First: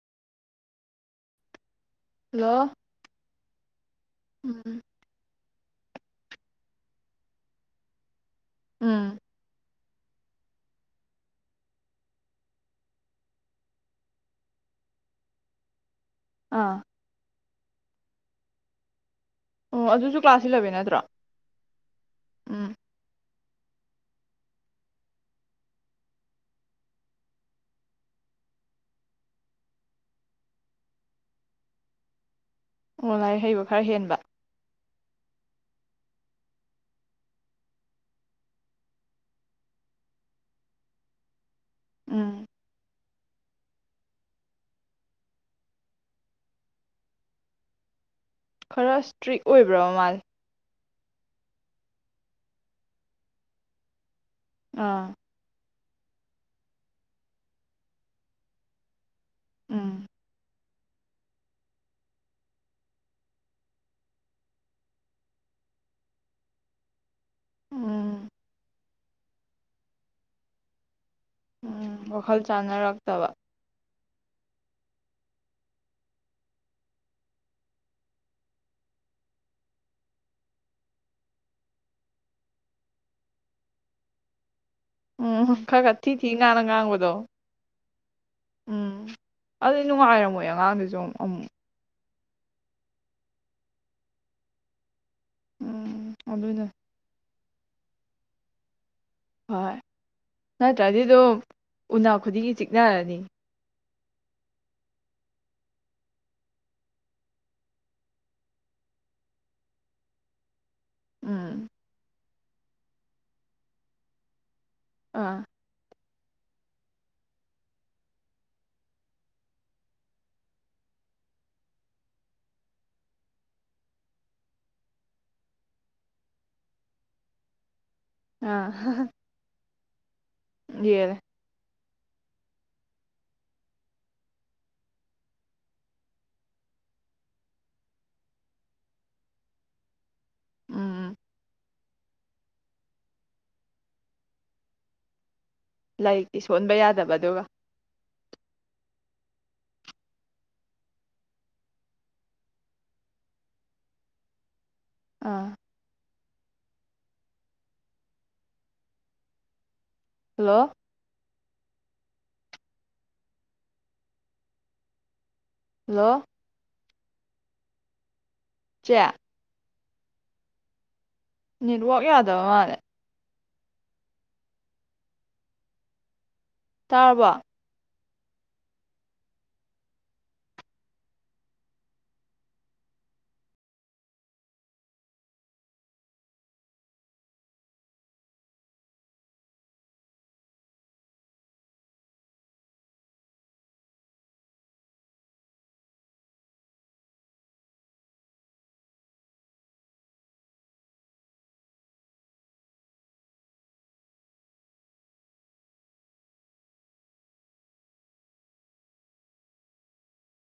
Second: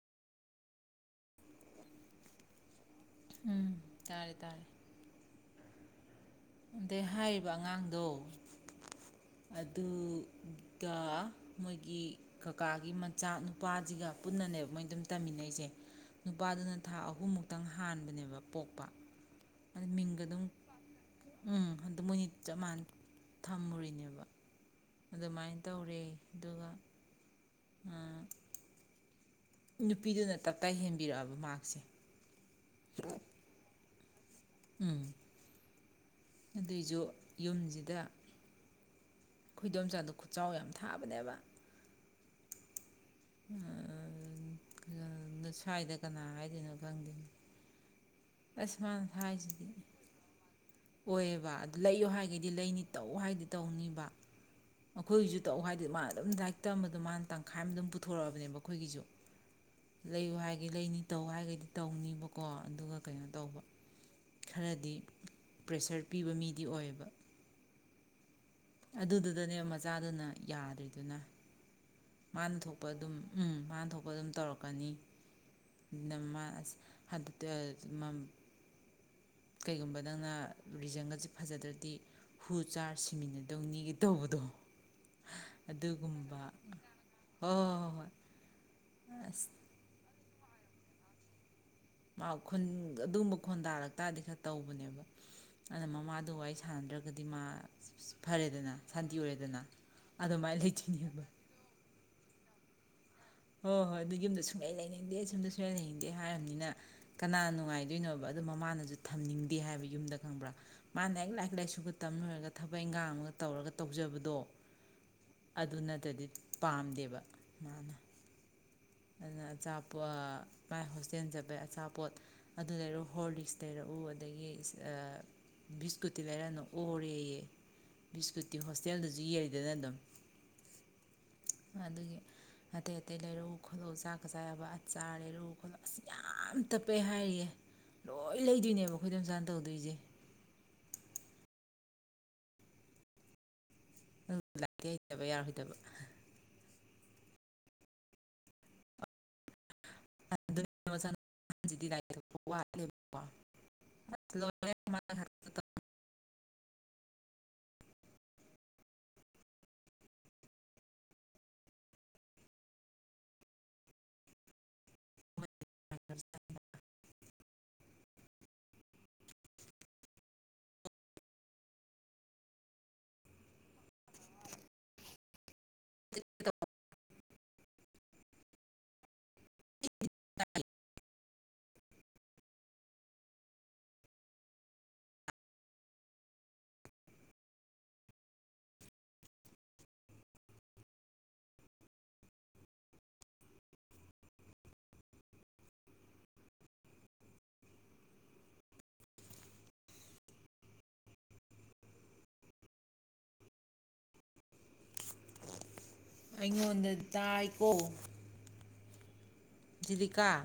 hello ꯎꯝ ꯇꯥꯔꯦ ꯇꯥꯔꯦ ꯎꯝ ꯑꯗꯩ ꯍꯥꯏꯔꯤꯕ ꯑꯉꯥꯡꯗꯣ ꯎꯝ ꯑꯗꯨꯒ ꯃꯣꯏꯒꯤ ꯀꯀꯥꯒꯤ ꯃꯆꯥ ꯅꯨꯄꯥꯁꯤꯒ ꯄꯨꯟꯅꯅꯦꯕ ꯃꯣꯏ ꯑꯗꯨꯝ ꯇꯝꯃꯤꯟꯅꯩꯁꯦ ꯅꯨꯄꯥꯗꯨꯅ ꯑꯥ ꯊꯥ ꯑꯍꯨꯝꯃꯨꯛ ꯈꯤꯇꯪ ꯍꯥꯟꯕꯅꯦꯕ ꯄꯣꯛꯄ ꯑꯗꯨ ꯑꯣ ꯑꯗꯨꯁꯨ ꯃꯤꯡꯒ ꯑꯗꯨꯝ ꯀ꯭ꯂꯥꯁ ꯏꯂꯚꯦꯟ ꯅꯠꯇ꯭ꯔꯣ ꯎꯝ ꯑꯗꯨ ꯃꯣꯏꯅꯤ ꯆꯞ ꯎꯝ ꯃꯥꯟꯅꯦ ꯊꯝꯃꯨꯔꯤꯅꯦꯕ ꯑꯗꯨꯃꯥꯏꯅ ꯇꯧꯔꯦ ꯑꯗꯨꯒ ꯑ ꯅꯨꯄꯤꯗꯨꯅ ꯇꯞꯇꯥ ꯍꯦꯟꯕꯤꯔꯛꯑꯕ ꯃꯥ꯭ꯔꯛꯁꯦ ꯑꯣ ꯂꯥꯏꯔꯤꯛ ꯍꯩꯕ ꯈꯔ ꯍꯦꯟ ꯕ ꯎꯝ ꯑꯗꯨꯏꯁꯨ ꯌꯨꯝꯁꯤꯗ ꯈꯣꯏꯗꯣꯝꯆꯥꯥꯗꯣ ꯈꯨꯠꯆꯥꯎ ꯌꯥꯝ ꯊꯥꯕꯅꯦꯕ ꯎꯝ ꯁ꯭ꯋꯥꯏꯗ ꯀꯅꯥ ꯍꯥꯏꯗꯣꯏꯅꯣ ꯈꯪꯗꯦ ꯑꯁ ꯈꯔ ꯃꯥꯅ ꯏꯁꯇ꯭ꯔꯤꯛ ꯍꯥꯏꯁꯤꯗꯤ ꯑꯣꯏꯕ꯭ꯔꯣ ꯃꯥꯖꯦ ꯑꯣꯏꯌꯦꯕ ꯑꯗꯨ ꯂꯩꯌꯨ ꯍꯥꯏꯒꯗꯤ ꯂꯩꯅꯤ ꯇꯧ ꯍꯥꯏꯗꯤ ꯇꯧꯅꯤꯕ ꯑꯥ ꯑꯩꯈꯣꯏꯒꯤꯁꯨ ꯇꯧ ꯍꯥꯏ ꯑꯃꯥ ꯑꯗꯨꯝ ꯂꯥꯏꯔꯤꯛ ꯇꯝꯕꯗꯣ ꯃꯥꯅ ꯇꯪꯈꯥꯏ ꯑꯃ ꯑꯗꯨꯝ ꯄꯨꯊꯣꯔꯛꯑꯕꯅꯦꯕ ꯑꯩꯈꯣꯏꯒꯤꯁꯨ ꯎꯝ ꯂꯩꯌꯨ ꯍꯥꯏ ꯒꯤ ꯂꯩꯅꯤ ꯇꯧ ꯍꯥꯏꯒꯩꯗꯤ ꯇꯧꯅꯤꯕꯀꯣ ꯑꯗꯨꯒ ꯀꯩꯅꯣ ꯇꯧꯕ ꯈꯔꯗꯤ ꯄ꯭ꯔꯦꯁꯔ ꯄꯤꯕ ꯃꯤꯗꯤ ꯑꯣꯏꯌꯦꯕ ꯑꯝ ꯑꯗꯨꯗꯨꯗꯅꯦ ꯃꯆꯥꯗꯨꯅ ꯌꯥꯗ꯭ꯔꯤꯗꯨꯅ ꯎꯝ ꯋꯥꯈꯜ ꯃꯥꯅ ꯊꯣꯛꯄ ꯑꯗꯨꯝ ꯆꯥꯟꯅꯔꯛꯇꯕ ꯎꯝ ꯃꯥꯅ ꯊꯣꯛꯄ ꯑꯗꯨꯝ ꯇꯧꯔꯛꯀꯅꯤ [inaudible] ꯀꯩꯒꯨꯝꯕ ꯅꯪꯅ ꯔꯤꯖꯟꯒꯁꯦ ꯐꯖꯗ꯭ꯔꯗꯤ ꯍꯨ ꯆꯥꯔ ꯁꯤꯃꯤꯟꯅꯗꯧꯅꯤꯒ ꯇꯧꯕꯗꯣ ꯎꯝ ꯈꯔ ꯈꯔ ꯊꯤ ꯊꯤ ꯑꯗꯨꯒꯨꯝꯕ ꯉꯥꯡꯅ ꯉꯥꯡꯕꯗꯣ ꯍꯣꯏ ꯍꯣꯏ ꯍꯣꯏ ꯎꯝ ꯍꯣꯏ ꯑꯁ ꯑꯗꯨꯗꯤ ꯅꯨꯡꯉꯥꯏꯔꯝꯃꯣꯏ ꯑ ꯉꯥꯡꯗꯨꯁꯨ ꯑꯝ ꯃ ꯈꯨꯟ ꯑꯗꯨꯒꯨꯝꯕ ꯈꯣꯟꯗꯥ ꯂꯛꯇꯥꯗꯤ ꯈꯔ ꯇꯧꯕꯅꯦꯕ ꯑꯅ ꯎꯝ ꯃꯃꯥꯗ ꯋꯥꯔꯤ ꯑꯗꯨꯅ ꯁꯥꯟꯅꯗ꯭ꯔꯒꯗꯤ ꯗꯤꯃꯥ ꯐꯔꯦꯗꯅ ꯁꯥꯟꯇꯤ ꯑꯣꯏꯔꯦꯗꯅ ꯍꯣꯏ ꯑꯗꯨꯃꯥꯏꯅ ꯂꯩꯇꯣꯏꯅꯦꯕ ꯎꯅꯥ ꯈꯨꯗꯤꯡꯒꯤ ꯆꯤꯛꯅꯔꯅꯤ ꯍꯣꯏ ꯍꯣꯏ ꯑꯗꯨ ꯌꯨꯝꯗ ꯁꯨꯡꯂꯩ ꯂꯩꯅꯤꯡꯗꯦ ꯌꯨꯝꯗ ꯁꯨꯡꯂꯩ ꯂꯩꯅꯤꯡꯗꯦ ꯍꯥꯏꯔꯕꯅꯤꯅ ꯀꯅꯥ ꯅꯨꯡꯉꯥꯏꯗꯣꯏꯅꯣꯕ ꯑꯗꯣ ꯃꯃꯥꯅꯁꯨ ꯊꯝꯅꯤꯡꯗꯦ ꯍꯥꯏꯕ ꯌꯨꯝꯗ ꯈꯪꯕ꯭ꯔꯥ ꯃꯥꯥꯟꯅ ꯍꯦꯛ ꯎꯝ ꯂꯥꯏꯔꯤꯛ ꯂꯥꯏꯁꯨꯒ ꯇꯝ ꯂꯣꯏꯔꯒ ꯊꯕꯛ ꯏꯪꯈꯥꯡ ꯑꯃꯒ ꯇꯧꯔꯒ ꯇꯧꯖꯕꯗꯣ ꯑꯥ ꯑꯗꯨꯅꯠꯇꯗꯤ ꯄꯥꯝꯗꯦꯕ ꯃꯥꯅ ꯑꯗꯨꯅ ꯑꯆꯥꯄꯣꯠ ꯃꯥꯏ ꯍꯣꯁꯇꯦꯜ ꯆꯠꯄꯩ ꯑꯆꯥꯄꯣꯠ ꯑꯗꯨ ꯂꯩꯔꯛꯎ ꯍꯣꯔ ꯂꯤꯛꯁ ꯂꯩꯔꯛꯎ ꯑꯗꯒꯤ ꯕꯤꯁꯀꯨꯠꯇꯤ ꯂꯩꯔꯛꯅꯨ ꯑꯣꯔꯦꯌꯦ ꯕꯤꯁꯀꯨꯠꯇꯤ ꯑꯥ ꯍꯣꯁꯇꯦꯜꯗꯁꯨ ꯌꯦꯟꯂꯤꯗꯅ ꯑꯗꯨꯝ ꯌꯦꯜꯂꯦ ꯑꯗꯨꯒꯤ ꯑꯇꯩ ꯑꯇꯩ ꯂꯩꯔꯛꯎ ꯈꯣꯂꯧ ꯆꯥꯛꯀ ꯆꯥ ꯌꯥꯕ ꯑꯆꯥ꯭ꯔ ꯂꯩꯔꯛꯎ ꯈꯣꯠꯂꯛꯎ ꯑꯁ ꯌꯥꯝ ꯇꯞꯄꯦ ꯍꯥꯏꯔꯤꯌꯦ ꯂꯣꯏ ꯂꯩꯗꯣꯏꯅꯦꯕ ꯑꯩꯈꯣꯏ ꯗꯣꯝꯆꯥꯥꯅ ꯇꯧꯗꯣꯏꯁꯦ ꯎꯝ ꯑꯗꯨꯒ ꯂꯥꯏꯔꯤꯛꯇꯤ ꯍꯩꯇꯕ ꯌꯔꯣꯏꯗꯕ ꯂꯥꯏꯔꯤꯛꯇꯤ ꯁꯣꯟꯕ ꯌꯥꯗꯕ ꯑꯗꯨꯒ [inaudible] ꯃꯥꯅ ꯑꯥ ꯈꯛꯇ ꯇꯧ, ꯍꯜꯂꯣ ꯍꯜꯂꯣ ꯆꯦ ꯅꯦꯠꯋꯣꯛ ꯌꯥꯗꯕ ꯃꯥꯜꯂꯦ [inaudible] ꯇꯥꯔꯕꯣ [inaudible] ꯑꯩꯉꯣꯟꯗ ꯇꯥꯏꯀꯣ ꯖꯤꯔꯤꯀꯥ